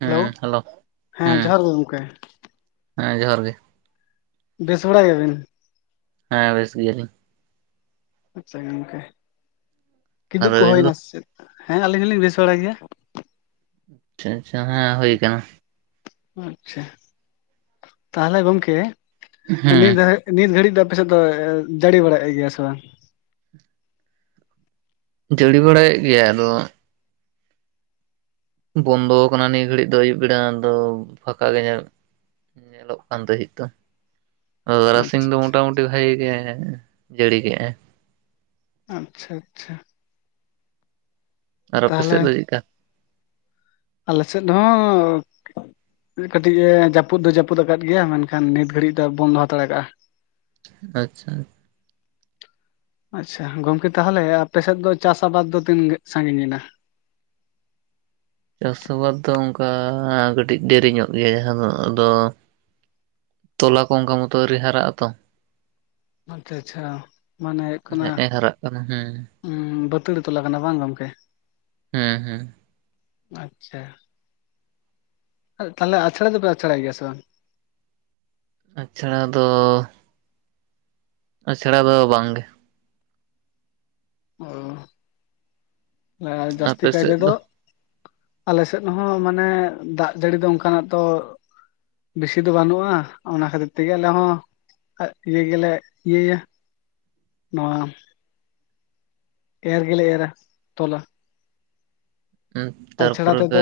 ᱦᱮᱸ, ᱦᱮᱞᱳ, ᱦᱮᱸ ᱡᱚᱦᱟᱨ ᱜᱮ ᱜᱚᱢᱠᱮ ᱦᱮᱸᱻ ᱡᱚᱦᱟᱨ ᱜᱮ ᱾ ᱵᱮᱥ ᱵᱟᱲᱟ ᱜᱮᱭᱟ ᱵᱤᱱ? ᱦᱮᱸᱻ ᱵᱮᱥ ᱜᱮᱭᱟ ᱞᱤᱧ ᱾ ᱟᱪᱪᱷᱟ ᱜᱚᱝᱠᱮ, ᱠᱤᱫᱩ ᱟᱨ ᱠᱚ ᱦᱩᱭ ᱟᱹᱵᱤᱱ ᱫᱚ ᱮᱱᱟ ᱥᱮ ᱪᱮᱫ? ᱦᱮᱸ᱾ ᱟᱹᱞᱤᱧ ᱦᱚᱞᱤᱧ ᱵᱮᱥ ᱵᱟᱲᱟ ᱜᱮᱭᱟ ᱾ ᱟᱪᱪᱷᱟ ᱟᱪᱪᱷᱟ, ᱦᱮᱸ, ᱦᱩᱭ ᱟᱠᱟᱱᱟ ᱾ ᱟᱪᱪᱷᱟ᱾ ᱛᱟᱦᱚᱞᱮ, ᱜᱚᱝᱠᱮ, ᱦᱮᱸ ᱱᱤᱫᱷ ᱱᱤᱛ ᱜᱷᱟᱹᱲᱤᱡ ᱫᱚ, ᱟᱯᱮ ᱥᱮᱫ ᱫᱚ, ᱡᱟᱹᱲᱤ ᱵᱟᱲᱟ ᱭᱮᱫ ᱜᱮᱭᱟ ᱥᱮ ᱵᱟᱝ? ᱡᱟᱹᱲᱤ ᱵᱟᱲᱟᱭᱮᱫ ᱜᱮᱭᱟᱭ, ᱟᱫᱚ ᱵᱚᱱᱫᱚ ᱟᱠᱟᱱᱟ, ᱱᱤᱭᱟᱹ ᱜᱷᱟᱹᱲᱤᱡ ᱫᱚ, ᱟᱹᱭᱩᱵ ᱵᱮᱲᱟ ᱫᱚ, ᱯᱷᱟᱠᱟ ᱜᱮ, ᱧᱮᱞᱚᱼᱟ ᱾ ᱧᱮᱞᱚᱜ ᱠᱟᱱ, ᱫᱟᱦᱤᱫ ᱫᱚ ᱛᱟᱨᱟᱥᱤᱧ ᱟᱪᱪᱷᱟ ᱫᱚ, ᱟᱪᱪᱷᱟ ᱢᱚᱴᱟ ᱢᱩᱴᱤ ᱵᱷᱟᱜᱤ ᱜᱮ, ᱡᱟᱹᱲᱤ ᱠᱮᱜᱼᱟ ᱾ ᱟᱪᱪᱷᱟ, ᱟᱪᱪᱷᱟ ᱾ ᱟᱨ ᱟᱯᱮ ᱛᱟᱦᱚᱞᱮ ᱥᱮᱫ ᱫᱚ, ᱪᱮᱫ ᱞᱮᱠᱟ? ᱟᱞᱮ ᱥᱮᱫ ᱦᱚᱸᱻ ᱾ ᱢᱤᱫ ᱠᱟᱹᱴᱤᱡ, ᱮ ᱡᱟᱹᱯᱩᱫ ᱫᱚ, ᱡᱟᱹᱯᱩᱫ ᱟᱠᱟᱫ ᱜᱮᱭᱟ ᱾ ᱢᱮᱱᱠᱷᱟᱱ ᱱᱤᱛ ᱜᱷᱟᱲᱤᱡ ᱫᱚ, ᱵᱚᱱᱫᱚ ᱦᱟᱛᱟᱸᱲ ᱟᱠᱟᱜᱼᱟ ᱾ ᱟᱪᱪᱷᱟ, ᱟᱡ ᱟᱪᱪᱷᱟ ᱜᱚᱝᱠᱮ, ᱛᱟᱦᱚᱞᱮ, ᱟᱯᱮᱥᱮᱫ ᱫᱚ, ᱪᱟᱥ ᱟᱵᱟᱫᱽ ᱫᱚ, ᱛᱤᱱ ᱥᱟᱸᱜᱤᱧ ᱮᱱᱟ ᱾ ᱪᱟᱥ ᱟᱵᱟᱫ ᱫᱚ, ᱚᱱᱠᱟ ᱠᱟᱹᱴᱤᱡ, ᱫᱮᱨᱤ ᱧᱚᱜ ᱜᱮᱭᱟ, ᱡᱟᱦᱟᱸ ᱫᱚ, ᱟᱫᱚ ᱛᱚᱞᱟ ᱠᱚ, ᱚᱱᱠᱟ ᱢᱚᱛᱚ, ᱟᱹᱣᱨᱤ ᱦᱟᱨᱟᱜ ᱟᱼ ᱛᱚ ᱾ ᱟᱪᱪᱷᱟ, ᱟᱪᱪᱷᱟ, ᱢᱟᱱᱮ ᱦᱩᱭᱩᱜ ᱠᱟᱱᱟ ᱾ ᱱᱮᱜᱼᱮ ᱦᱟᱨᱟᱜ ᱠᱟᱱᱟ ᱾ ᱦᱩᱸᱻ ᱾ ᱩᱸᱻ ᱵᱟᱹᱛᱟᱹᱲᱤ ᱛᱚᱞ ᱟᱠᱟᱱᱟ, ᱵᱟᱝ ᱜᱚᱝᱠᱮ ᱾ ᱦᱮᱸᱻ ᱦᱮᱸᱻ ᱾ ᱟᱪᱪᱷᱟ ᱾ ᱛᱟᱦᱚᱞᱮ, ᱟᱪᱷᱲᱟ ᱫᱚᱯᱮ, ᱟᱪᱷᱲᱟᱟᱭ ᱜᱮᱭᱟ ᱥᱮ ᱵᱟᱝ? ᱟᱪᱷᱲᱟ ᱫᱚᱻ ᱟᱪᱷᱲᱟ ᱫᱚ, ᱵᱟᱝ ᱜᱮ ᱾ ᱚᱻ, ᱟᱨ ᱡᱟᱹᱥᱛᱤ ᱟᱯᱮ ᱠᱟᱭ ᱥᱮᱫ ᱛᱮᱫᱚ ᱫᱚ ᱟᱞᱮᱥᱮᱫ ᱦᱚᱸ, ᱢᱟᱱᱮ, ᱫᱟᱜ ᱡᱟᱹᱲᱤ ᱫᱚ, ᱚᱝᱠᱟ ᱱᱟᱜ ᱛᱚ ᱵᱤᱥᱤ ᱫᱚ, ᱵᱟᱱᱩᱜᱼᱟ, ᱚᱱᱟ ᱠᱷᱟᱛᱤᱨ ᱛᱮᱜᱮ, ᱟᱞᱮ ᱦᱮᱸ ᱦᱚᱸ ᱟᱡ ᱤᱭᱟᱹ ᱜᱮᱞᱮ, ᱤᱭᱟᱹᱭᱟ, ᱱᱚᱣᱟ ᱮᱨ ᱜᱮᱞᱮ, ᱮᱨᱟ ᱛᱚᱞᱟ ᱾ ᱛᱟᱨ ᱟᱪᱷᱲᱟ ᱯᱚᱨᱮ ᱛᱮᱫᱚ ᱯᱮ,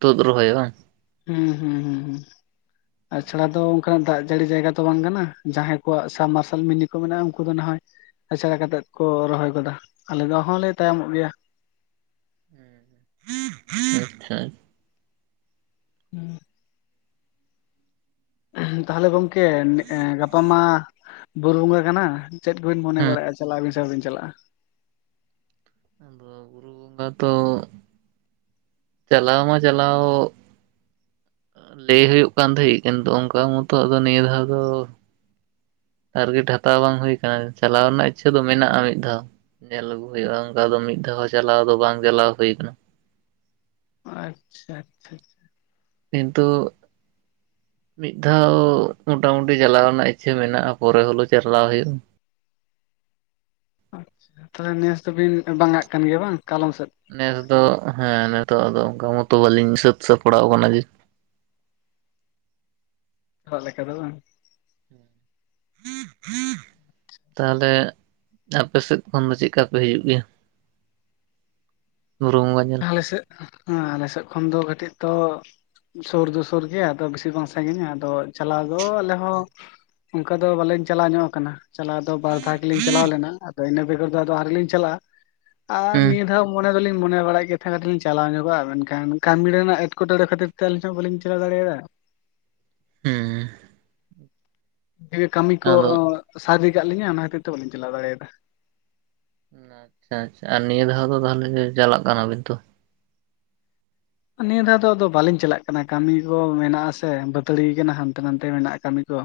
ᱛᱩᱫ ᱨᱚᱦᱚᱭᱟ ᱾ ᱵᱟᱝ? ᱦᱩᱸ ᱦᱩᱸ, ᱦᱩ, ᱸ ᱦᱩᱸ ᱾ ᱟᱪᱷᱲᱟ ᱫᱚ, ᱚᱱᱠᱟᱱ ᱫᱟᱜ ᱡᱟᱹᱲᱤ ᱡᱟᱭᱜᱟ ᱛᱚ, ᱵᱟᱝ ᱠᱟᱱᱟ ᱾ ᱡᱟᱸᱦᱟᱸᱭ ᱠᱚᱣᱟᱜ ᱥᱟᱢᱢᱟᱨᱥᱟᱞ ᱢᱤᱱᱤ ᱠᱚ, ᱢᱮᱱᱟᱜᱼᱟ, ᱩᱱᱠᱩ ᱫᱚ ᱱᱟᱜ ᱦᱚᱭ ᱟᱪᱷᱲᱟ ᱠᱟᱛᱮᱫ ᱠᱚ, ᱨᱚᱦᱚᱭ ᱜᱚᱫᱟ ᱾ ᱟᱞᱮ ᱫᱚ, ᱦᱚᱸᱞᱮ ᱛᱟᱭᱚᱢᱚᱜ ᱜᱮᱭᱟ ᱾ [unintelligible] ᱟᱪᱪᱷᱟ ᱟᱪᱷ [unintelligible] ᱦᱩ [inaudible] ᱸ [inaudible] ᱮᱦᱮᱢ ᱛᱟᱦᱞᱮ, ᱜᱚᱝᱠᱮ, ᱜᱟᱯᱟ ᱢᱟ, ᱵᱩᱨᱩ ᱵᱚᱸᱜᱟ ᱠᱟᱱᱟ ᱾ ᱪᱮᱫ ᱠᱚᱵᱤᱱ ᱢᱚᱱᱮ ᱦᱮᱸ ᱵᱟᱲᱟ ᱮᱭᱼᱟ, ᱪᱟᱞᱟᱜ ᱟᱵᱤᱱ ᱥᱮ, ᱵᱟᱵᱤᱱ ᱪᱟᱞᱟᱜᱼᱟ ᱾ ᱟᱫᱚ ᱜᱩᱨᱩ ᱛᱚ ᱪᱟᱞᱟᱣ ᱢᱟ ᱪᱟᱞᱟᱣᱜ ᱞᱟᱹᱭ ᱦᱩᱭᱩᱜ ᱠᱟᱱ ᱛᱟᱦᱮᱜ ᱠᱤᱱᱛᱩ ᱚᱝᱠᱟ ᱢᱚᱛᱚ ᱟᱫᱚ ᱱᱤᱭᱟᱹ ᱫᱷᱟᱣ ᱫᱚ ᱴᱟᱨᱜᱮᱹᱴ ᱦᱟᱛᱟᱣ ᱵᱟᱝ ᱦᱩᱭ ᱠᱟᱱᱟ᱾ ᱪᱟᱞᱟᱣ ᱨᱮᱱᱟᱜ ᱤᱪᱪᱷᱟᱹ ᱫᱚ ᱢᱮᱱᱟᱜᱼᱟ ᱢᱤᱫ ᱫᱷᱟᱣ᱾ ᱧᱮᱞ ᱟᱹᱜᱩ ᱦᱳᱭᱳᱜᱼᱟ ᱚᱝᱠᱟ ᱫᱚ ᱢᱤᱫ ᱫᱷᱟᱣ ᱦᱚᱸ ᱪᱟᱞᱟᱣ ᱫᱚ ᱵᱟᱝ ᱪᱟᱞᱟᱣ ᱦᱩᱭ ᱠᱟᱱᱟ᱾ ᱟᱪᱪᱷᱟ ᱟᱪᱪᱷᱟ᱾ ᱠᱤᱱᱛᱩ ᱢᱤᱫ ᱫᱷᱟᱣ ᱢᱚᱴᱟ ᱢᱩᱴᱤ ᱪᱟᱞᱟᱣ ᱨᱮᱱᱟᱜ ᱤᱪᱪᱷᱟᱹ ᱢᱮᱱᱟᱜᱼᱟ ᱯᱚᱨᱮ ᱦᱳᱞᱳ ᱪᱟᱞᱟᱣ ᱦᱳᱭᱩᱜᱼᱟ᱾ ᱟᱪᱪᱷᱟ ᱛᱟᱦᱞᱮ ᱱᱮᱥ ᱫᱚᱵᱤᱱ ᱵᱟᱝᱟᱜ ᱠᱟᱱ ᱜᱮᱭᱟ ᱵᱟᱝ ᱠᱟᱞᱚᱢ ᱥᱮᱫ᱾ ᱱᱮᱥ ᱫᱚ ᱦᱮᱸ ᱱᱤᱛᱚᱜ ᱟᱫᱚ ᱚᱝᱠᱟ ᱢᱚᱛᱚ ᱵᱟᱹᱞᱤᱧ ᱥᱟᱹᱛ ᱥᱟᱯᱲᱟᱣ ᱠᱟᱱᱟ ᱡᱮ ᱚᱲᱟᱜ ᱞᱮᱠᱟ ᱫᱚ ᱵᱟᱝ᱾ [inaudible] ᱛᱟᱦᱞᱮ ᱟᱯᱮ ᱥᱮᱫ ᱠᱷᱚᱱ ᱫᱚ ᱪᱮᱜᱠᱟ ᱯᱮ ᱦᱤᱡᱩᱜ ᱜᱮᱭᱟ? ᱵᱩᱨᱩ ᱵᱚᱸᱜᱟ ᱧᱮ ᱟᱞᱮᱥᱮᱫ ᱦᱮᱸ ᱟᱞᱮᱥᱮᱫ ᱠᱷᱚᱱ ᱫᱚ ᱠᱟᱹᱴᱤᱡ ᱛᱚ ᱥᱳᱨ ᱫᱚ ᱥᱳᱨ ᱜᱮ ᱟᱫᱚ ᱵᱤᱥᱤ ᱵᱟᱝ ᱥᱟᱸᱜᱤᱧᱟ ᱟᱫᱚ ᱪᱟᱞᱟᱣ ᱫᱚ ᱟᱞᱮ ᱦᱚᱸ ᱚᱱᱠᱟ ᱫᱚ ᱵᱟᱞᱤᱧ ᱪᱟᱞᱟᱣ ᱧᱚᱜ ᱟᱠᱟᱱᱟ᱾ ᱪᱟᱞᱟᱣ ᱫᱚ ᱵᱟᱨ ᱫᱷᱟᱣ ᱜᱤᱞᱤᱧ ᱪᱟᱞᱟᱣ ᱞᱮᱱᱟ, ᱟᱫᱚ ᱤᱱᱟᱹ ᱵᱮᱜᱚᱨ ᱫᱚ ᱟᱫᱚ ᱟᱣᱨᱤᱞᱤᱧ ᱪᱟᱞᱟᱜᱼᱟ ᱟᱨ ᱦᱩᱸ ᱱᱤᱭᱟᱹ ᱫᱷᱟᱣ ᱢᱚ ᱱᱮ ᱫᱚᱞᱤᱧ ᱢᱚᱱᱮ ᱵᱟᱲᱟᱭᱮᱫ ᱡᱮᱛᱷᱟ ᱠᱟᱴᱤᱞᱤᱧ ᱪᱟᱞᱟᱣ ᱧᱚᱜᱚᱜᱼᱟ᱾ ᱢᱮᱱᱠᱷᱟᱱ ᱠᱟᱢᱤ ᱨᱮᱱᱟᱜ ᱮᱴᱠᱮᱴᱚᱬᱮ ᱠᱷᱟᱹᱛᱤᱨ ᱛᱮ ᱟᱹᱞᱤᱧ ᱦᱚᱸ ᱵᱟᱹᱞᱤᱧ ᱪᱟᱞᱟᱣ ᱫᱟᱲᱮᱭᱟᱫᱟ᱾ ᱦᱩᱸ᱾ ᱡᱮ ᱠᱟᱢᱤ ᱠᱚ ᱟᱫᱚ ᱥᱟᱨᱤ ᱠᱟᱜ ᱞᱤᱧᱟ ᱚᱱᱟ ᱠᱷᱟᱛᱤᱨ ᱛᱮ ᱵᱟᱞᱤᱧ ᱪᱟᱞᱟᱣ ᱫᱟᱲᱮᱭᱟᱫᱟ᱾ ᱟᱪᱪᱷᱟ ᱟᱪᱪᱷᱟ ᱟᱨ ᱱᱤᱭᱟᱹ ᱫᱷᱟᱣ ᱫᱚ ᱛᱟᱦᱞᱮ ᱜᱮ ᱪᱟᱞᱟᱜ ᱠᱟᱱᱟ ᱵᱤᱱ ᱛᱚ᱾ ᱱᱤᱭᱟᱹ ᱫᱷᱟᱣ ᱫᱚ ᱟᱫᱚ ᱵᱟᱞᱤᱧ ᱪᱟᱞᱟᱜ ᱠᱟᱱᱟ ᱠᱟᱢᱤ ᱠᱚ ᱢᱮᱱᱟᱜ-ᱟᱥᱮ ᱵᱟᱹᱛᱟᱹᱲᱤᱭ ᱠᱟᱱᱟ ᱦᱟᱱᱛᱮ ᱱᱟᱱᱛᱮ ᱢᱮᱱᱟᱜᱼᱟ ᱠᱟᱢᱤ ᱠᱚ᱾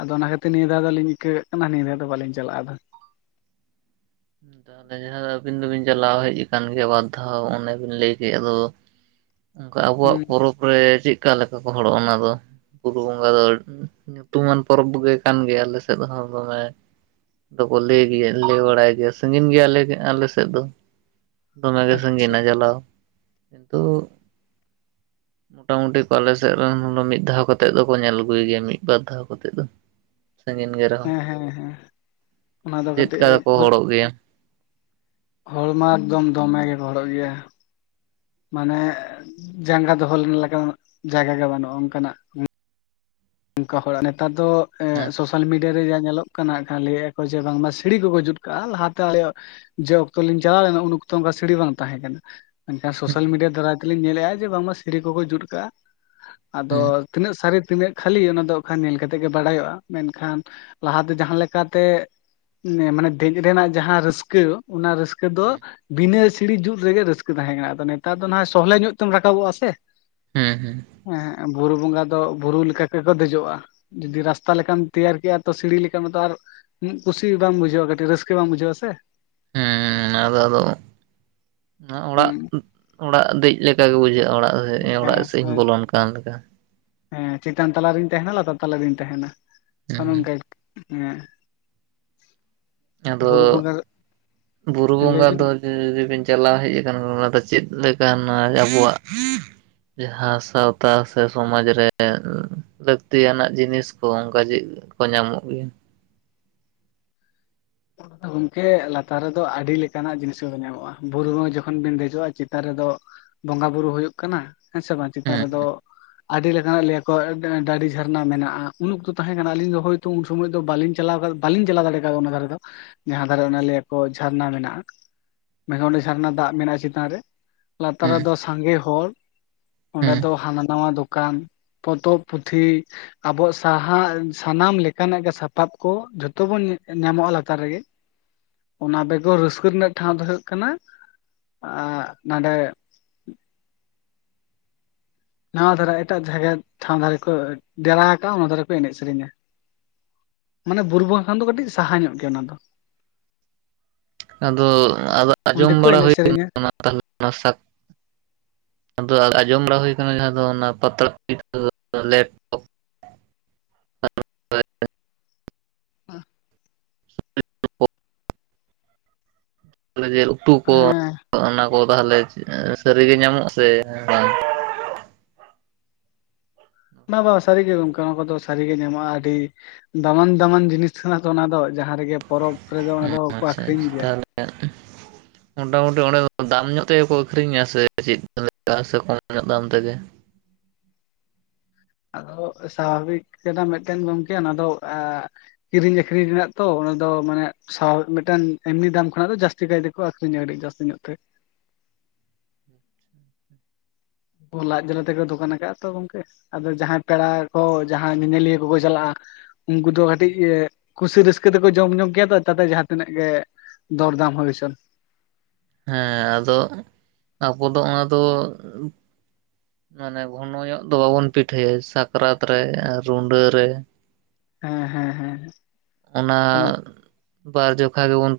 ᱟᱫᱚ ᱚᱱᱟ ᱠᱷᱟᱛᱤᱨ ᱱᱤᱭᱟᱹ ᱫᱷᱟᱣ ᱫᱚᱞᱤᱧ ᱤᱠᱟᱹ ᱠᱟᱜ ᱠᱟᱱᱟ ᱱᱤᱭᱟᱹ ᱫᱷᱟᱣ ᱫᱚ ᱵᱟᱞᱤᱧ ᱪᱟᱞᱟᱜᱼᱟ ᱟᱫᱚ᱾ ᱛᱟᱦᱚᱞᱮ ᱡᱟᱦᱟᱸ ᱟᱹᱵᱤᱱ ᱫᱚᱵᱤᱱ ᱪᱟᱞᱟᱣ ᱦᱮᱡ ᱟᱠᱟᱱ ᱜᱮᱭᱟ ᱵᱟᱨ ᱫᱷᱟᱣ ᱚᱱᱮ ᱵᱤᱱ ᱞᱟᱹᱭ ᱠᱮᱜ ᱟᱫᱚ [inaudible] ᱚᱝᱠᱟ ᱦᱩᱸ ᱟᱵᱚᱣᱟᱜ ᱯᱚᱨᱚᱵᱽ ᱨᱮ ᱪᱮᱜᱠᱟ ᱞᱮᱠᱟ ᱠᱚ ᱦᱚᱲᱚᱜᱼᱟ ᱚᱱᱟ ᱫᱚ? ᱵᱩᱨᱩ ᱵᱚᱸᱜᱟ ᱫᱚ ᱧᱩᱛᱩᱢᱟᱱ ᱯᱚᱨᱚᱵᱽ ᱜᱮ ᱠᱟᱱ ᱜᱮᱭᱟ ᱟᱞᱮ ᱥᱮᱫ ᱦᱚᱸ ᱫᱚᱢᱮ ᱫᱚᱠᱚ ᱞᱟᱹᱭ ᱜᱮᱭᱟ, ᱞᱟᱹᱭ ᱵᱟᱲᱟᱭ ᱜᱮᱭᱟ᱾ ᱥᱟᱺᱜᱤᱱ ᱜᱮᱭᱟ ᱟᱞᱮ ᱜᱮ ᱟᱞᱮ ᱥᱮᱫ ᱫᱚ᱾ ᱫᱚᱢᱮ ᱜᱮ ᱟᱪᱪᱷᱟ ᱥᱟᱺᱜᱤᱱᱟ ᱪᱟᱞᱟᱣ᱾ ᱠᱤᱱᱛᱩ [inaudible] ᱢᱚᱴᱟ ᱢᱩᱴᱤ ᱠᱚ ᱟᱞᱮ ᱞᱥᱮᱜ ᱨᱮᱱ ᱦᱳᱞᱳ ᱢᱤᱫ ᱫᱷᱟᱣ ᱠᱟᱛᱮᱜ ᱫᱚᱠᱚ ᱧᱮᱞ ᱟᱹᱜᱩᱭ ᱜᱮᱭᱟ ᱢᱤᱫ ᱵᱟᱨ ᱫᱷᱟᱣ ᱠᱚᱛᱮᱜ ᱫᱚ᱾ ᱥᱟᱺᱜᱤᱱ ᱜᱮ ᱨᱮᱦᱚᱸ᱾ ᱦᱮᱸ ᱦᱮᱸ ᱦᱮᱸ ᱚᱱᱟ ᱫᱚ ᱠᱟᱹᱴᱤᱡ ᱪᱮᱫᱠᱟ ᱫᱚᱠᱚ ᱦᱚᱲᱚᱜ ᱜᱮᱭᱟ? ᱦᱚᱲᱢᱟ ᱮᱠᱫᱚᱢ ᱫᱚᱢᱮ ᱜᱮᱠᱚ ᱦᱚᱲᱚᱜ ᱜᱮᱭᱟ᱾ ᱢᱟᱱᱮ ᱡᱟᱸᱜᱟ ᱫᱚᱦᱚ ᱞᱮᱱᱟ ᱞᱮᱠᱟᱱᱟᱜ ᱡᱟᱭᱜᱟ ᱜᱮ ᱵᱟᱱᱩᱜᱼᱟ ᱚᱱᱠᱟᱱᱟᱜ᱾ ᱚᱱᱠᱟ ᱦᱚᱲᱟᱜ ᱱᱮᱛᱟᱨ ᱫᱚ ᱮᱸ ᱟᱪᱪᱷᱟ ᱥᱳᱥᱟᱞ ᱢᱤᱰᱤᱭᱟ ᱨᱮ ᱡᱟ ᱧᱮᱞᱚᱜ ᱠᱟ ᱱᱟᱜ ᱠᱷᱟᱱ ᱞᱟᱹᱭᱮ-ᱟ ᱠᱚ ᱡᱮ ᱵᱟᱝᱢᱟ ᱥᱤᱲᱤ ᱠᱚᱠᱚ ᱡᱩᱫᱽ ᱠᱟᱜᱼᱟ᱾ ᱞᱟᱦᱟᱛᱮ ᱟᱞᱭᱟᱜ ᱡᱮ ᱚᱠᱛᱚ ᱞᱤᱧ ᱪᱟᱞᱟᱣ ᱞᱮᱱᱟ ᱩᱱ ᱚᱠᱛᱚ ᱚᱱᱠᱟ ᱥᱤᱲᱤ ᱵᱟᱝ ᱛᱟᱦᱮᱸ ᱠᱟᱱᱟ᱾ ᱢᱮᱱᱠᱷᱟᱱ ᱥᱳᱥᱟᱞ ᱦᱩᱸ ᱢᱤᱰᱤᱭᱟ ᱫᱟᱨᱟᱭ ᱛᱮᱞᱤᱧ ᱧᱮᱞᱮᱫᱼᱟ ᱡᱮ ᱵᱟᱝᱢᱟ ᱥᱤᱲᱤ ᱠᱚᱠᱚ ᱡᱩᱛ ᱟᱠᱟᱼᱟ᱾ ᱟᱫᱚ ᱦᱩᱸ ᱛᱤᱱᱟᱹᱜ ᱥᱟᱹᱨᱤ ᱛᱤᱱᱟᱹᱜ ᱠᱷᱟᱹᱞᱤ ᱚᱱᱟ ᱫᱚ ᱟᱠᱷᱟᱱ ᱧᱮᱞ ᱠᱟᱛᱮᱜ ᱜᱮ ᱵᱟᱰᱟᱭᱚᱜᱼᱟ᱾ ᱢᱮᱱᱠᱷᱟᱱ ᱞᱟᱦᱟ ᱫᱟ ᱡᱟᱦᱟᱸ ᱞᱮᱠᱟᱛᱮ ᱱᱮ ᱢᱟᱱᱮ ᱫᱮᱡ ᱨᱮᱱᱟᱜ ᱡᱟᱦᱟᱸ ᱨᱟᱹᱥᱠᱟᱹ ᱚᱱᱟ ᱨᱟᱹᱥᱠᱟᱹ ᱫᱚ ᱵᱤᱱᱟᱹ ᱥᱤᱲᱤ ᱡᱩᱫᱽ ᱨᱮᱜᱮ ᱨᱟᱹᱥᱠᱟᱹ ᱛᱟᱦᱮᱸ ᱠᱟᱱᱟ᱾ ᱟᱫᱚ ᱱᱮᱛᱟᱨ ᱫᱚ ᱱᱷᱟᱭ ᱥᱚᱦᱞᱮ ᱧᱚᱜ ᱛᱮᱢ ᱨᱟᱠᱟᱵᱚᱜᱼᱟ ᱥᱮ᱾ ᱦᱮᱸ ᱦᱮᱸ ᱮᱸᱜ ᱵᱩᱨᱩ ᱵᱚᱸᱜᱟ ᱫᱚ ᱵᱩᱨᱩ ᱞᱮᱠᱟ ᱛᱮᱠᱚ ᱫᱮᱡᱚᱜᱼᱟ ᱡᱩᱫᱤ ᱨᱟᱥᱛᱟ ᱞᱮᱠᱟᱢ ᱛᱮᱭᱟᱨ ᱠᱮᱭᱟ ᱛᱚ ᱥᱤᱲᱤ ᱞᱮᱠᱟᱱᱟᱜ ᱛᱚ ᱟᱨ ᱠᱩᱥᱤ ᱵᱟᱝ ᱵᱩᱡᱷᱟᱹᱣᱟ ᱠᱟᱹᱴᱤᱡ ᱨᱟᱹᱥᱠᱟᱹ ᱵᱟᱝ ᱵᱩᱡᱷᱟᱹᱣᱟ ᱥᱮ ᱦᱮᱸ ᱟᱨᱚ ᱟᱨᱚ ᱱᱚᱣᱟ ᱚᱲᱟᱜ ᱦᱩᱸ ᱚᱲᱟᱜ ᱫᱮᱡ ᱞᱮᱠᱟ ᱜᱮ ᱵᱩᱡᱷᱟᱹᱜᱼᱟ ᱚᱲᱟᱜ ᱥᱮᱫ ᱦᱮᱸ ᱚᱲᱟᱜ ᱥᱮᱫ ᱤᱧ ᱵᱚᱞᱚᱱ ᱠᱟᱱ ᱞᱮᱠᱟ। ᱦᱮᱸ ᱪᱮᱛᱟᱱ ᱛᱟᱞᱟ ᱨᱤᱧ ᱛᱟᱦᱮᱱᱟ ᱞᱟᱛᱟᱨ ᱛᱟᱞᱟ ᱨᱤᱧ ᱛᱟᱦᱮᱱᱟ ᱦᱩᱸ ᱚᱱᱮ ᱚᱱᱠᱟ ᱦᱮᱸ। ᱟᱫᱚ ᱵᱩᱨᱩ ᱵᱚᱸᱜᱟ ᱵᱩᱨᱩ ᱞᱟᱹᱭ ᱵᱚᱸᱜᱟ ᱵᱤᱱ ᱫᱚ ᱩᱸᱻ ᱡᱩᱫᱤᱵᱤᱱ ᱪᱟᱞᱟᱣ ᱦᱮᱡ ᱟᱠᱟᱱ ᱚᱱᱟᱫᱚ ᱪᱮᱫ ᱞᱮᱠᱟ ᱱᱚᱣᱟ ᱟᱵᱚᱣᱟᱜ ᱡᱟᱦᱟᱸ ᱥᱟᱶᱛᱟ ᱥᱮ ᱥᱚᱢᱟᱡ ᱨᱮ ᱞᱟᱹᱠᱛᱤᱭᱟᱱᱟᱜ ᱡᱤᱱᱤᱥ ᱠᱚ ᱚᱱᱠᱟ ᱪᱮᱫ ᱠᱚ ᱧᱟᱢᱚᱜ ᱜᱮᱭᱟ? ᱜᱚᱝᱠᱮ ᱞᱟᱛᱟᱨ ᱨᱮᱫᱚ ᱟᱹᱰᱤ ᱞᱮᱠᱟᱱᱟᱜ ᱡᱤᱱᱤᱥ ᱠᱚ ᱧᱟᱢᱚᱜᱼᱟ ᱵᱩᱨᱩ ᱨᱮ ᱡᱚᱠᱷᱚᱱ ᱵᱤᱱ ᱫᱮᱡᱚᱜᱼᱟ ᱪᱮᱛᱟᱱ ᱨᱮᱫᱚ ᱵᱚᱸᱜᱟ ᱵᱩᱨᱩ ᱦᱩᱭᱩᱜ ᱠᱟᱱᱟ ᱦᱮᱸ ᱥᱮ ᱵᱟᱝ ᱪᱮᱛᱟᱱ ᱦᱮᱸ ᱨᱮᱫᱚ ᱦᱮᱸ ᱟᱹᱰᱤ ᱞᱮᱠᱟᱱᱟᱜ ᱞᱟᱹᱭᱟᱠᱚ ᱰᱟᱹᱰᱤ ᱡᱷᱟᱨᱱᱟ ᱢᱮᱱᱟᱜᱼᱟ ᱩᱱ ᱩᱠᱛᱚ ᱛᱟᱦᱮᱸ ᱠᱟᱱᱟ ᱟᱹᱞᱤᱧ ᱫᱚ ᱦᱚᱭ ᱛᱚ ᱩᱱ ᱥᱚᱢᱚᱭ ᱫᱚ ᱵᱟᱹᱞᱤᱧ ᱪᱟᱞᱟᱣ ᱠᱟᱛᱮ ᱵᱟᱞᱤᱧ ᱪᱟᱞᱟᱣ ᱫᱟᱲᱮ ᱠᱟᱣᱫᱟ ᱚᱱᱟ ᱫᱷᱟᱨᱮ ᱫᱚ। ᱡᱟᱦᱟᱸ ᱫᱷᱟᱨᱮ ᱚᱱᱟ ᱦᱮᱸ ᱞᱟᱹᱭᱟᱠᱚ ᱡᱷᱟᱨᱱᱟ ᱢᱮᱱᱟᱜᱼᱟ ᱢᱮᱱᱠᱷᱟᱱ ᱚᱸᱰᱮ ᱟᱪᱪᱷᱟ ᱡᱷᱟᱨᱱᱟ ᱫᱟᱜ ᱢᱮᱱᱟᱜᱼᱟ ᱪᱮᱛᱟᱱ ᱨᱮ ᱞᱟᱛᱟᱨ ᱦᱮᱸ ᱨᱮᱫᱚ ᱥᱟᱸᱜᱮ ᱦᱚᱲ ᱚᱸᱰᱮ ᱦᱮᱸ ᱫᱚ ᱦᱟᱱᱟ ᱱᱟᱣᱟ ᱫᱚᱠᱟᱱ ᱯᱚᱛᱚᱵ ᱦᱮᱸ ᱯᱩᱛᱷᱤ ᱟᱵᱚᱣᱟᱜ ᱥᱟᱦᱟ ᱥᱟᱱᱟᱢ ᱞᱮᱠᱟᱱᱟᱜ ᱜᱮ ᱥᱟᱯᱟᱵ ᱠᱚ ᱡᱷᱚᱛᱚᱵᱚᱱ ᱧᱟᱢᱚᱜᱼᱟ ᱞᱟ ᱨᱮᱜᱮ ᱚᱱᱟ ᱵᱮᱜᱚᱨ ᱨᱟᱹᱥᱠᱟᱹ ᱨᱮᱱᱟᱜ ᱴᱷᱟᱶ ᱦᱮᱸ ᱫᱚ ᱦᱳᱭᱳᱜ ᱠᱟᱱᱟ ᱟᱸᱜ ᱱᱟᱰᱮ ᱱᱟᱣᱟ ᱫᱷᱟᱨᱮ ᱮᱴᱟᱜ ᱡᱟᱭᱜᱟ ᱴᱷᱟᱣ ᱫᱷᱟᱨᱮ ᱠᱚ ᱰᱮᱨᱟ ᱟᱠᱟᱫᱼᱟ ᱚᱱᱟ ᱫᱷᱟᱨᱮ ᱠᱚ ᱮᱱᱮᱡ ᱥᱮᱨᱮᱧᱟ ᱢᱟᱱᱮ ᱵᱩᱨᱩ ᱵᱟᱸᱜᱟ ᱠᱷᱚᱱ ᱫᱚ ᱠᱟᱹᱴᱤᱡ ᱥᱟᱦᱟ ᱧᱚᱜ ᱜᱮᱭᱟ ᱚᱱᱟ ᱫᱚ ᱟᱫᱚ ᱟᱫᱚ ᱚᱸᱰᱮ ᱟᱸᱡᱚᱢ ᱠᱚ ᱵᱟᱲᱟ ᱮᱱᱮᱡ ᱥᱮᱨᱮᱧᱟ [inaudible] ᱛᱟᱦᱞᱮ ᱚᱱᱟ ᱥᱟᱠ ᱟᱫᱚ ᱟᱸᱡᱚᱢ ᱵᱟᱲᱟ ᱦᱳᱭ ᱟᱠᱟᱱᱟ ᱡᱟᱦᱟᱸ ᱫᱚ ᱚᱱᱟ ᱯᱟᱛᱟ [unintelligible] ᱞᱮᱴ ᱠᱚ ᱡᱮᱞ ᱩᱛᱩ ᱠᱚ ᱦᱮᱸ ᱚᱱᱟ ᱠᱚ ᱛᱟᱞᱦᱮ ᱥᱟᱹᱨᱤᱜᱮ ᱧᱟᱢᱚᱜ ᱥᱮ ᱵᱟᱝᱼᱵᱟᱝ ᱥᱟᱹᱨᱤᱜᱮ ᱜᱚᱝᱠᱮ ᱚᱱᱟ ᱠᱚᱫᱚ ᱥᱟᱹᱨᱤᱜ ᱜᱮ ᱧᱟᱢᱚᱜᱼᱟ ᱟᱹᱰᱤ ᱫᱟᱢᱟᱱ ᱫᱟᱢᱟᱱ ᱡᱤᱱᱤᱥ ᱠᱟᱱᱟ ᱛᱚ ᱚᱱᱟ ᱫᱚ ᱡᱟᱦᱟᱸ ᱨᱮᱜᱮ ᱯᱚᱨᱚᱵᱽ ᱨᱮᱫᱚ ᱚᱱᱟ ᱫᱚᱠᱚ ᱟᱠᱷᱨᱤᱧ ᱜᱮᱭᱟ। ᱮᱸᱜ ᱢᱚᱴᱟᱢᱩᱴᱤ ᱚᱸᱰᱮ ᱫᱟᱢ ᱧᱚᱜ ᱛᱮᱜᱮ ᱠᱚ ᱟᱹᱷᱨᱤᱧᱟ ᱥᱮ ᱪᱮᱫ ᱞᱮᱠᱟ ᱥᱮ ᱠᱚᱢ ᱧᱚᱜ ᱫᱟᱢ ᱛᱮᱜᱮ? ᱟᱫᱚ ᱥᱟᱵᱷᱟᱵᱤᱠ ᱠᱟᱱᱟ ᱢᱤᱫᱴᱮᱱ ᱜᱚᱝᱠᱮ ᱚᱱᱟ ᱫᱚ ᱮᱸ ᱠᱤᱨᱤᱧ ᱟᱠᱷᱨᱤᱧ ᱨᱮᱱᱟᱜ ᱛᱚ ᱚᱱᱟ ᱫᱚ ᱢᱟᱱᱮ ᱥᱟᱵᱷᱟᱵᱤᱠ ᱢᱤᱫᱴᱟᱝ ᱮᱢᱱᱤ ᱫᱟᱢ ᱠᱷᱚᱱᱟᱜ ᱫᱚ ᱡᱟᱹᱥᱛᱤ ᱪᱤᱠᱟᱹᱭ ᱛᱮᱠᱚ ᱟᱠᱷᱨᱤᱧᱟ ᱟᱹᱰᱤ ᱡᱟᱹᱥᱛᱤ ᱧᱚᱜ ᱛᱮ [inaudible] ᱞᱟᱡ ᱡᱟᱞᱟ ᱛᱮᱠᱚ ᱫᱚᱠᱟᱱ ᱟᱠᱟᱫᱼᱟ ᱛᱚ ᱜᱚᱝᱠᱮ ᱟᱫᱚ ᱡᱟᱦᱟᱸᱭ ᱯᱮᱲᱟ ᱠᱚ ᱡᱟᱦᱟᱸᱭ ᱧᱮᱧᱮᱞᱤᱭᱟᱹ ᱠᱚᱠᱚ ᱪᱟᱞᱟᱜᱼᱟ ᱩᱱᱠᱩ ᱫᱚ ᱠᱟᱹᱴᱤᱡ ᱠᱩᱥᱤ ᱨᱟᱹᱥᱠᱟᱹ ᱛᱮᱠᱚ ᱡᱚᱢ ᱧᱩᱭ ᱜᱮᱭᱟ ᱛᱟᱛᱮ ᱡᱟᱦᱟᱸ ᱛᱤᱱᱟᱹᱜ ᱜᱮ ᱫᱚᱨᱫᱟᱢ ᱦᱳᱭ ᱦᱚᱪᱚᱱ ᱦᱮᱸ ᱟᱫᱚ ᱟᱵᱚ ᱫᱚ ᱚᱱᱟ ᱫᱚ ᱢᱟᱱᱮ ᱜᱷᱚᱱᱚ ᱧᱚᱜ ᱫᱚ ᱵᱟᱵᱚᱱ ᱯᱤᱴᱷᱟᱹᱭᱟ ᱥᱟᱠᱨᱟᱛ ᱨᱮ ᱨᱩᱸᱰᱟᱹ ᱨᱮ ᱦᱮᱸ ᱦᱮᱸ ᱦᱮᱸ ᱚᱱᱟ ᱵᱟᱨ ᱡᱚᱠᱷᱟ ᱜᱮᱵᱚᱱ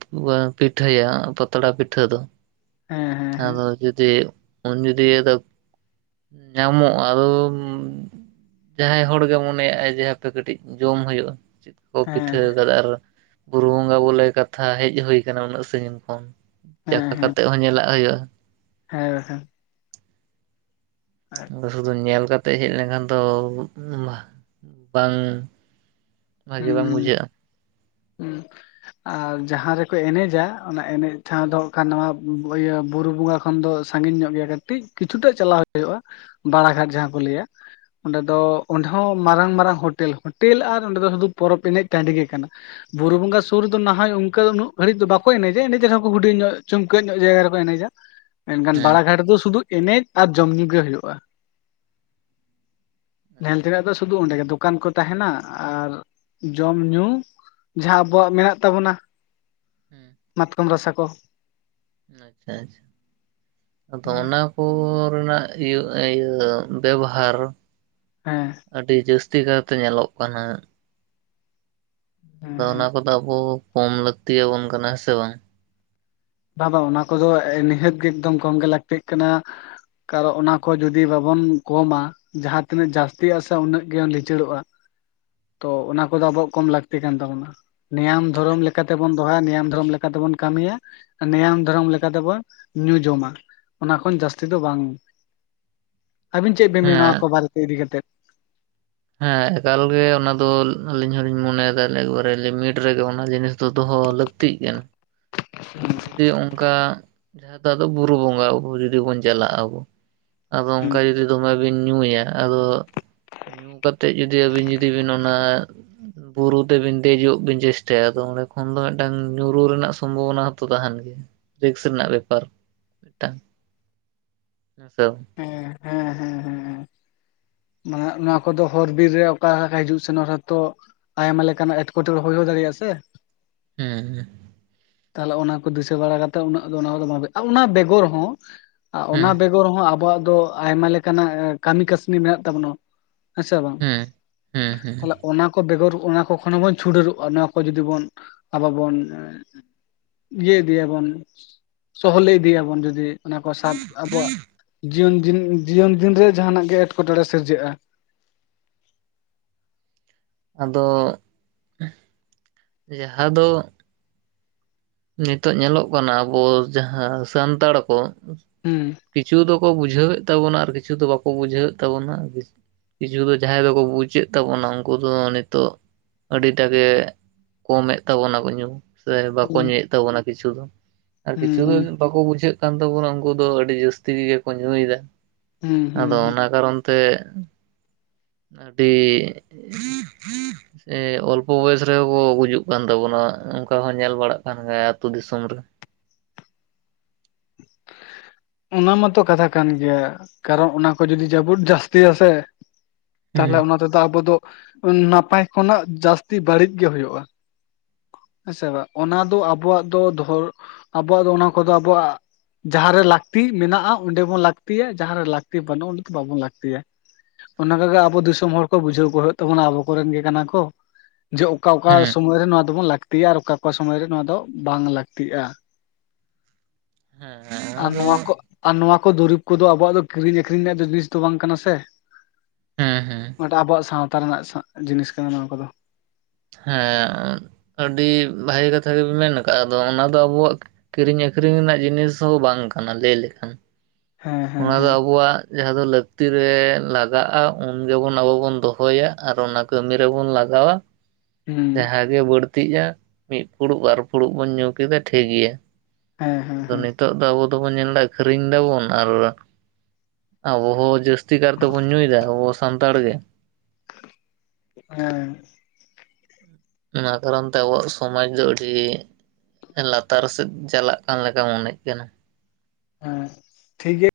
ᱯᱤᱴᱷᱟᱹᱭᱟ ᱯᱟᱛᱲᱟ ᱯᱤᱴᱷᱟᱹ ᱫᱚ। ᱦᱮᱸ ᱦᱮᱸ ᱦᱮᱸ ᱟᱫᱚ ᱡᱩᱫᱤ ᱩᱱ ᱡᱩᱫᱤ ᱧᱟᱢᱚᱜ-ᱟ ᱟᱫᱚᱢ ᱡᱟᱦᱟᱸᱭ ᱦᱚᱲ ᱜᱮ ᱢᱚᱱᱮᱭᱟᱜ ᱟᱭ ᱡᱮ ᱦᱟᱯᱮ ᱠᱟᱹᱴᱤᱡ ᱡᱚᱢ ᱦᱩᱭᱩᱜᱼᱟ ᱪᱮᱫ ᱠᱚ ᱦᱮᱸ ᱯᱤᱴᱷᱟᱹᱣ ᱠᱟᱫᱟ ᱟᱨ ᱵᱩᱨᱩ ᱵᱚᱸᱜᱟ ᱵᱚᱞᱮ ᱠᱟᱛᱷᱟ ᱦᱮᱡ ᱦᱩᱭ ᱟᱠᱟᱱᱟ ᱩᱱᱟᱹᱜ ᱥᱟᱹᱜᱤᱧ ᱠᱷᱚᱱ᱾ ᱦᱮᱸ ᱪᱟᱠᱷᱟ ᱦᱮᱸ ᱠᱟᱛᱮᱜ ᱦᱚᱸ ᱧᱮᱞᱟᱜ ᱦᱳᱭᱳᱜᱼᱟ᱾ ᱦᱮᱸ ᱵᱟᱠᱷᱟᱱ᱾ ᱟᱫᱚ ᱥᱩᱫᱷᱩ ᱧᱮᱞ ᱠᱟᱛᱮᱜ ᱦᱮᱡ ᱞᱮᱱᱠᱷᱟᱱ ᱫᱚ ᱩᱢ ᱵᱟᱝᱼᱼ ᱵᱷᱟᱜᱮ ᱵᱟᱝ ᱵᱩᱡᱷᱟᱹᱜ-ᱟ᱾ ᱩᱸᱢ ᱟᱨ ᱡᱟᱦᱟᱸ ᱨᱮᱠᱚ ᱮᱱᱮᱡᱟ ᱚᱱᱟ ᱮᱱᱮᱡ ᱴᱷᱟᱶ ᱫᱚ ᱠᱷᱟᱱᱼᱼ ᱵᱚᱭᱦᱟ ᱵᱩᱨᱩ ᱵᱚᱸᱜᱟ ᱠᱷᱚᱱ ᱫᱚ ᱥᱟᱹᱜᱤᱧ ᱧᱚᱜ ᱜᱮᱭᱟ ᱠᱟᱹᱴᱤᱡ ᱠᱤᱪᱷᱩᱴᱟᱜ ᱪᱟᱞᱟᱣ ᱦᱳᱭᱳᱜᱼᱟ᱾ ᱵᱟᱲᱟ ᱜᱷᱟᱴ ᱡᱟᱦᱟᱸ ᱠᱚ ᱞᱟᱹᱭᱟ᱾ ᱚᱸᱰᱮ ᱫᱚ ᱦᱮᱸ ᱚᱸᱰᱮ ᱦᱚᱸ ᱢᱟᱨᱟᱝ ᱢᱟᱨᱟᱝ ᱦᱳᱴᱮᱞ ᱦᱳᱴᱮᱞ ᱟᱨ ᱚᱸᱰᱮ ᱫᱚ ᱥᱩᱫᱩ ᱯᱚᱨᱚᱵᱽ ᱮᱱᱮᱡ ᱴᱟᱺᱰᱤ ᱜᱮ ᱠᱟᱱᱟ᱾ ᱵᱩᱨᱩ ᱵᱚᱸᱜᱟ ᱥᱩᱨ ᱨᱮᱫᱚ ᱱᱟᱦᱟᱜ ᱚᱱᱠᱟ ᱫᱚ ᱵᱩᱨᱩ ᱵᱚᱸᱜᱟ ᱥᱩᱨ ᱫᱚ ᱱᱟ ᱦᱚᱭ ᱚᱱᱠᱟ ᱩᱱᱟᱹᱜ ᱜᱷᱟᱹᱲᱤᱡ ᱫᱚ ᱵᱟᱠᱚ ᱮᱱᱮᱡᱟ ᱮᱱᱮᱡ ᱨᱮᱦᱚᱸ ᱦᱩᱰᱤᱧ ᱧᱚᱜ ᱪᱩᱢᱠᱟᱹᱜ ᱧᱚᱜ ᱡᱟᱭᱜᱟ ᱨᱮᱠᱚ ᱮᱱᱮᱡᱟ᱾ ᱢᱮᱱᱠᱷᱟᱱ ᱦᱮᱸ ᱵᱟᱲᱟ ᱜᱷᱟᱴ ᱨᱮᱫᱚ ᱥᱩᱫᱩ ᱮᱱᱮᱡ ᱟᱨ ᱡᱚᱢᱼ ᱧᱩ ᱜᱮ ᱦᱩᱭᱩᱜ-ᱟ᱾ ᱧᱮᱞ ᱦᱮᱸ ᱛᱮᱱᱟᱜ ᱫᱚ ᱟᱪᱪᱷᱟ ᱥᱩᱫᱷᱩ ᱚᱸᱰᱮᱜᱮ ᱫᱚᱠᱟᱱ ᱠᱚ ᱛᱟᱦᱮᱱᱟ ᱟᱨ ᱡᱚᱢ ᱧᱩᱼᱼ ᱡᱟᱦᱟᱸ ᱟᱵᱚᱣᱟᱜ ᱢᱮᱱᱟᱜ ᱛᱟᱵᱚᱱᱟ ᱦᱮᱸ ᱢᱟᱛᱠᱚᱢ ᱨᱟᱥᱟ ᱠᱚ᱾ ᱟᱪᱪᱷᱟ ᱟᱪᱪᱷᱟ ᱟᱫᱚ ᱚᱱᱟᱼᱼ ᱠᱚ ᱨᱮᱱᱟᱜ ᱤᱭᱟᱹ ᱤᱭᱟᱹ ᱵᱮᱵᱦᱟᱨᱼᱼ ᱦᱮᱸ ᱟᱹᱰᱤ ᱡᱟᱹᱥᱛᱤ ᱠᱟᱭᱛᱮ ᱧᱮᱞᱚᱜ ᱠᱟᱱᱟ᱾ ᱦᱮᱸ ᱟᱫᱚ ᱚᱱᱟ ᱦᱮᱸ ᱠᱚᱫᱚ ᱟᱵᱚ ᱠᱚᱢ ᱞᱟᱹᱠᱛᱤᱭᱟᱵᱚᱱ ᱠᱟᱱᱟ ᱥᱮ ᱵᱟᱝ? ᱵᱟᱝ ᱵᱟᱝ ᱚᱱᱟ ᱠᱚᱫᱚ ᱮ ᱱᱤᱦᱟᱹᱛ ᱜᱮ ᱮᱠᱫᱚᱢ ᱠᱚᱢ ᱜᱮ ᱞᱟᱹᱠᱛᱤᱜ ᱠᱟᱱᱟ᱾ ᱠᱟᱨᱚᱱ ᱚᱱᱟ ᱠᱚ ᱡᱚᱫᱤ ᱵᱟᱵᱚᱱ ᱠᱚᱢᱟᱼᱼ ᱡᱟᱦᱟᱸᱛᱤᱱᱟᱹᱜ ᱡᱟᱹᱥᱛᱤᱜ- ᱟ ᱥᱮ ᱩᱱᱟᱹᱜ ᱜᱮ ᱞᱤᱪᱟᱹᱲᱚᱜᱼᱟ᱾ ᱛᱚ ᱚᱱᱟ ᱠᱚᱫᱚ ᱟᱵᱚᱣᱟᱜ ᱠᱚᱢ ᱞᱟᱹᱠᱛᱤ ᱠᱟᱱ ᱛᱟᱵᱚᱱᱟ᱾ ᱱᱮᱭᱚᱢ ᱫᱷᱚᱨᱚᱢ ᱞᱮᱠᱟᱛᱮᱵᱚᱱ ᱫᱚᱦᱚᱭᱟ ᱱᱮᱭᱚᱢ ᱫᱷᱚᱨᱚᱢ ᱞᱮᱠᱟᱛᱮᱵᱚᱱ ᱠᱟᱹᱢᱤᱭᱟ᱾ ᱱᱮᱭᱟᱢ ᱫᱷᱚᱨᱚᱢ ᱞᱮᱠᱟ ᱞᱮᱠᱟᱛᱮᱵᱚᱱ ᱧᱩ ᱡᱚᱢᱟ ᱚᱱᱟ ᱠᱷᱚᱱ ᱡᱟᱹᱥᱛᱤ ᱫᱚ ᱵᱟᱝ᱾ ᱟᱹᱵᱤᱱ ᱪᱮᱫ ᱵᱤᱱ ᱢᱮᱱᱟ ᱦᱮᱸ ᱟᱠᱚ ᱵᱟᱨᱮᱛᱮ ᱤᱫᱤ ᱠᱟᱛᱮᱫ᱾ ᱦᱮᱸ ᱮᱠᱟᱞᱜᱮ ᱚᱱᱟ ᱫᱚ ᱟᱞᱤᱧ ᱦᱚᱞᱤᱧ ᱢᱚᱱᱮᱭᱮᱫᱟ ᱮᱠᱵᱟᱨᱮ ᱞᱤᱢᱤᱴ ᱨᱮᱜᱮ ᱚᱱᱟ ᱡᱤᱱᱤᱥ ᱫᱚ ᱫᱚᱦᱚ ᱞᱟᱹᱠᱛᱤᱼᱼ ᱛᱤᱜ ᱠᱟᱱᱟ᱾ ᱟᱫᱚ ᱡᱩᱫᱤ ᱚᱱᱠᱟ ᱡᱟᱦᱟᱸ ᱫᱚ ᱟᱫᱚ ᱵᱩᱨᱩ ᱵᱚᱸᱜᱟ ᱟᱵᱚ ᱡᱩᱫᱤ ᱵᱚᱱ ᱪᱟᱞᱟᱜᱼᱟ ᱟᱵᱚ᱾ ᱟᱫᱚ ᱦᱩᱸ ᱚᱱᱠᱟ ᱡᱚᱫᱤ ᱫᱚᱢᱮ ᱵᱤᱱ ᱧᱩᱭᱟ ᱟᱫᱚᱼᱼ ᱧᱩ ᱠᱟᱛᱮᱫ ᱡᱩᱫᱤ ᱟᱹᱵᱤᱱ ᱡᱩᱫᱤ ᱵᱤᱱ ᱚᱱᱟ᱾ ᱵᱩᱨᱩ ᱛᱮᱵᱤᱱ ᱫᱮᱡᱚᱜ ᱵᱤᱱ ᱪᱮᱥᱴᱟᱭᱟ ᱟᱫᱚ ᱚᱸᱰᱮ ᱠᱷᱚᱱ ᱫᱚ ᱢᱤᱫᱴᱟᱝ ᱧᱩᱨᱩ ᱨᱮᱱᱟᱜ ᱥᱚᱢᱚᱼᱼ ᱵᱷᱚᱱᱟ ᱦᱚᱸᱛᱚ ᱛᱟᱦᱮᱱ ᱜᱮᱭᱟ ᱨᱤᱠᱥ ᱨᱮᱱᱟᱜ ᱵᱮᱯᱟᱨ ᱢᱤᱫᱴᱟᱝ᱾ ᱦᱮ ᱥᱮ [inaudible] ᱦᱩᱸ ᱦᱩᱸ ᱦᱩᱸ ᱦᱩᱸ ᱦᱩᱸ ᱢᱟᱱᱮ ᱱᱚᱣᱟ ᱠᱚᱫᱚ ᱦᱚᱨ ᱵᱤᱨ ᱨᱮ ᱚᱠᱟ ᱞᱮᱠᱟ ᱦᱤᱡᱩᱜ ᱥᱮᱱᱚᱜ ᱨᱮ ᱦᱚ ᱛᱚᱼᱼ ᱟᱭᱢᱟ ᱞᱮᱠᱟᱱᱟᱜ ᱮᱴᱠᱮᱴᱚᱬᱮ ᱦᱩᱭ ᱦᱚ ᱫᱟᱲᱮ-ᱟ ᱥᱮᱼᱼ ᱦᱩᱸ ᱦᱩᱸ ᱛᱟᱦᱚᱞᱮ ᱚᱱᱟ ᱠᱚ ᱫᱤᱥᱟᱹ ᱵᱟᱲᱟ ᱠᱟᱛᱮᱫ ᱩᱱᱟᱹᱜ ᱫᱚ ᱚᱱᱟ ᱵᱟᱝ ᱚᱱᱟ ᱵᱮᱜᱚᱨ ᱦᱚᱸ᱾ ᱟᱜ ᱚᱱᱟ ᱦᱩᱸ ᱵᱮᱜᱚᱨ ᱦᱚᱸ ᱟᱵᱚᱣᱟᱜ ᱫᱚ ᱟᱭᱢᱟ ᱞᱮᱠᱟᱱᱟᱜ ᱠᱟᱹᱢᱤ ᱠᱟᱹᱥᱱᱤ ᱢᱮᱱᱟᱜ ᱛᱟᱵᱚᱱᱟ᱾ ᱦᱮ ᱥᱮ ᱵᱟᱝ ᱦᱩᱸ ᱦᱩᱸ ᱦᱩᱸ ᱛᱟᱦᱞᱮᱼᱼ ᱚᱱᱟ ᱠᱚ ᱵᱮᱜᱚᱨ ᱚᱱᱟ ᱠᱚ ᱵᱚᱱ ᱪᱷᱩᱰᱟᱹᱨᱚᱜᱼᱟ ᱱᱚᱣᱟ ᱠᱚ ᱡᱩᱫᱤ ᱵᱚᱱ ᱟᱵᱚ ᱵᱚᱱᱼᱼ ᱤᱭᱟᱹ ᱤᱫᱤᱭᱟᱵᱚᱱ ᱥᱚᱦᱚᱞᱮ ᱤᱫᱤᱭᱟᱵᱚᱱ ᱡᱩᱫᱤ ᱚᱱᱟ ᱠᱚ ᱥᱟᱵ ᱟᱵᱚᱣᱟᱜᱼᱼ ᱡᱤᱭᱚᱱ ᱡᱤᱱ ᱡᱤᱭᱚᱱ ᱡᱤᱱ ᱨᱮ ᱡᱟᱦᱟᱱᱟᱜ ᱜᱮ ᱮᱴᱠᱮᱴᱚᱬᱮ ᱥᱤᱨᱡᱟᱹᱜᱼᱟ᱾ ᱟᱫᱚ ᱡᱟᱦᱟᱸ ᱫᱚ᱾ ᱱᱤᱛᱚᱜ ᱧᱮᱞᱚᱜ ᱠᱟᱱᱟ ᱟᱵᱚ ᱡᱟᱦᱟᱸ ᱥᱟᱱᱛᱟᱲ ᱠᱚ, ᱩᱦᱸᱸ ᱦᱩᱸ ᱠᱤᱪᱷᱩ ᱫᱚᱠᱚ ᱵᱩᱡᱷᱟᱹᱣᱮᱫ ᱛᱟᱵᱚᱱᱟ ᱟᱨ ᱠᱤᱪᱷᱩ ᱫᱚ ᱵᱟᱠᱚ ᱵᱩᱡᱷᱟᱹᱣᱮᱫ ᱛᱟᱵᱚᱱᱟ, ᱠᱤᱪᱷᱩ ᱫᱚ ᱡᱟᱦᱟᱸᱭ ᱫᱚᱠᱚ ᱵᱩᱡᱮᱫ ᱛᱟᱵᱚᱱᱟ ᱩᱱᱠᱩ ᱫᱚ ᱱᱤᱛᱚᱜ, ᱟᱹᱰᱤᱴᱟᱜ ᱜᱮ ᱠᱚᱢᱮᱫ ᱛᱟᱵᱚᱱᱟ ᱠᱚ ᱧᱩ ᱥᱮ, ᱠᱚ ᱦᱩᱸ ᱧᱩᱭᱮᱫ ᱛᱟᱵᱚᱱᱟ ᱠᱤᱪᱷᱩ ᱫᱚ ᱟᱨ ᱦᱩᱸ ᱠᱤᱪᱷᱩ ᱫᱚ ᱦᱩᱸ ᱵᱟᱠᱚ ᱵᱩᱡᱷᱟᱹᱜ, ᱛᱟᱵᱚᱱᱟ ᱩᱱᱠᱩ ᱫᱚ ᱟᱹᱰᱤ ᱡᱟᱹᱥᱛᱤ ᱠᱚᱜᱮ ᱠᱚ ᱧᱩᱭ ᱫᱟ ᱦᱩᱸ ᱦᱩᱸ ᱟᱫᱚ ᱦᱩᱸ ᱚᱱᱟ ᱠᱟᱨᱚᱱ, ᱛᱮ ᱟᱹᱰᱤ, ᱥᱮ ᱚᱞᱯᱚ ᱵᱚᱭᱮᱥ ᱨᱮᱦᱚᱸ ᱠᱚ ᱜᱩᱡᱩᱜ ᱠᱟᱱ ᱛᱟᱵᱚᱱᱟ ᱚᱱᱠᱟ ᱦᱚᱸ ᱧᱮᱞ ᱵᱟᱲᱟᱜ, ᱠᱟᱱ ᱜᱟᱭᱟ ᱟᱹᱛᱩ ᱫᱤᱥᱚᱢ ᱨᱮ᱾ [inaudible] ᱚᱱᱟ ᱢᱟᱛᱚ ᱠᱟᱛᱷᱟ ᱠᱟᱱ ᱜᱮᱭᱟ ᱠᱟᱨᱚᱱ ᱚᱱᱟ ᱠᱚ ᱡᱩᱫᱤ ᱡᱟᱹᱯᱩᱫ ᱡᱟᱹᱥᱛᱤᱭᱟ ᱥᱮ, ᱦᱩᱸ ᱛᱟᱦᱚᱞᱮ ᱚᱱᱟ ᱛᱮᱫᱚ ᱟᱵᱚ ᱫᱚ ᱱᱟᱯᱟᱭ ᱠᱷᱚᱱᱟᱜ ᱡᱟᱹᱥᱛᱤ ᱵᱟᱹᱲᱤᱜ ᱜᱮ ᱦᱩᱭᱩᱜᱼᱟ᱾ ᱦᱮᱸᱥᱮ ᱵᱟᱝ ᱚᱱᱟ ᱫᱚ ᱟᱵᱚᱣᱟᱜ ᱫᱚ ᱫᱷᱚᱨ ᱟᱵᱚᱣᱟᱜ ᱫᱚ ᱚᱱᱟ ᱠᱚᱫᱚ ᱟᱵᱚᱣᱟᱜ, ᱡᱟᱦᱟᱸᱨᱮ ᱞᱟᱹᱠᱛᱤ ᱢᱮᱱᱟᱜᱼᱟ ᱚᱸᱰᱮ ᱵᱚᱱ ᱞᱟᱹᱠᱛᱤᱭᱟ᱾ ᱡᱟᱦᱟᱸᱨᱮ ᱞᱟᱹᱠᱛᱤ ᱵᱟᱹᱱᱩᱜᱼᱟ ᱚᱸᱰᱮ ᱫᱚ ᱵᱟᱵᱚᱱ ᱞᱟᱹᱠᱛᱤᱭᱟ᱾ ᱚᱱᱠᱟᱜᱮ ᱟᱵᱚ ᱫᱤᱥᱚᱢ ᱦᱚᱲ ᱠᱚ ᱵᱩᱡᱷᱟᱹᱣ ᱠᱚ ᱦᱩᱭᱩᱜ ᱛᱟᱵᱚᱱᱟ ᱟᱵᱚ ᱠᱚᱨᱮᱱ ᱜᱮ ᱠᱟᱱᱟ ᱠᱚ᱾ ᱡᱮ ᱚᱠᱟ ᱚᱠᱟ ᱦᱩᱸ ᱥᱚᱢᱚᱭᱨᱮ ᱱᱚᱣᱟ, ᱵᱚᱱ ᱞᱟᱹᱠᱛᱤᱜᱼᱟ ᱟᱨ ᱚᱠᱟ ᱚᱠᱟ ᱥᱚᱢᱚᱭ ᱨᱮ ᱱᱚᱣᱟ ᱫᱚ ᱵᱟᱝ ᱞᱟᱹᱠᱛᱤᱜᱼᱟ᱾ ᱦᱮᱸ ᱚᱱᱟ ᱟᱨ ᱫᱚ ᱱᱚᱣᱟ ᱠᱚ ᱟᱨ ᱱᱚᱣᱟ ᱠᱚ ᱫᱩᱨᱤᱵᱽ ᱠᱚᱫᱚ ᱟᱵᱚᱣᱟᱜ ᱠᱤᱨᱤᱧ ᱟᱠᱠᱷᱨᱤᱧ ᱨᱮᱭᱟᱜ ᱫᱚ ᱡᱤᱱᱤᱥ ᱫᱚ ᱵᱟᱝ ᱠᱟᱱᱟ ᱥᱮ, ᱦᱮᱸ ᱦᱮᱸ ᱱᱚᱣᱟᱴᱟᱜ ᱟᱵᱚᱣᱟᱜ ᱥᱟᱶᱛᱟ ᱨᱮᱱᱟᱜ ᱡᱤᱱᱤᱥ ᱠᱟᱱᱟ ᱱᱚᱣᱟ ᱠᱚᱫᱚ᱾ ᱦᱮᱸ ᱟᱹᱰᱤ ᱵᱷᱟᱜᱤ ᱠᱟᱛᱷᱟ ᱜᱮᱵᱤᱱ ᱢᱮᱱ ᱠᱟᱜ ᱼᱟ ᱟᱫᱚ ᱚᱱᱟᱫᱚ ᱟᱵᱚᱣᱟᱜ᱾ ᱠᱤᱨᱤᱧ ᱟᱠᱷᱨᱤᱧ ᱨᱮᱱᱟᱜ ᱡᱤᱱᱤᱥ ᱦᱚᱸ ᱵᱟᱝ ᱠᱟᱱᱟ ᱞᱟᱹᱭ ᱞᱮᱠᱷᱟᱱ ᱦᱮᱸ ᱦᱮᱸ ᱚᱱᱟ ᱫᱚ ᱦᱮᱸ ᱟᱵᱚᱣᱟᱜ, ᱡᱟᱦᱟᱸ ᱫᱚ ᱞᱟᱹᱠᱛᱤ ᱨᱮ ᱞᱟᱜᱟᱜᱼᱟ ᱩᱱ ᱜᱮᱵᱚᱱ ᱟᱵᱚ ᱵᱚᱱ ᱫᱚᱦᱚᱭᱟ ᱟᱨ ᱚᱱᱟ ᱠᱟᱹᱢᱤ ᱨᱮᱵᱚᱱ ᱞᱟᱜᱟᱣᱟ᱾ ᱦᱩᱸ ᱡᱟᱦᱟᱸᱜᱮ ᱵᱟᱹᱲᱛᱤᱜᱼᱟ ᱢᱤᱫ ᱯᱷᱩᱲᱩᱜ ᱵᱟᱨ ᱯᱷᱩᱲᱩᱜ ᱵᱚᱱ ᱧᱩ ᱠᱮᱫᱟ ᱴᱷᱤᱠ ᱜᱮᱭᱟ᱾ ᱦᱮᱸ ᱦᱮᱸ ᱟᱫᱚ ᱦᱮᱸ ᱱᱤᱛᱚᱜ ᱫᱚ ᱟᱵᱚ ᱫᱚᱵᱚᱱ ᱧᱮᱞᱫᱟ ᱟᱹᱠᱷᱨᱤᱧ ᱫᱟᱵᱚᱱ ᱟᱨ, ᱟᱵᱚ ᱦᱚᱸ ᱡᱟᱹᱥᱛᱤ ᱠᱟᱨ ᱛᱮᱵᱚᱱ ᱧᱩᱭᱫᱟ ᱟᱵᱚ ᱥᱟᱱᱛᱟᱲ ᱜᱮ᱾ ᱦᱮ᱾ ᱚᱱᱟ ᱠᱟᱨᱚᱱ ᱛᱮ ᱟᱵᱚᱣᱟᱜ ᱥᱚᱢᱟᱡᱽ ᱫᱚ ᱟᱹᱰᱤ, ᱞᱟᱛᱟᱨ ᱥᱮᱫ ᱪᱟᱞᱟᱜ ᱠᱟᱱ ᱞᱮᱠᱟ ᱢᱚᱱᱮᱜ ᱠᱟᱱᱟ᱾ ᱦᱮᱸ ᱴᱷᱤᱠ ᱜᱮᱭᱟ,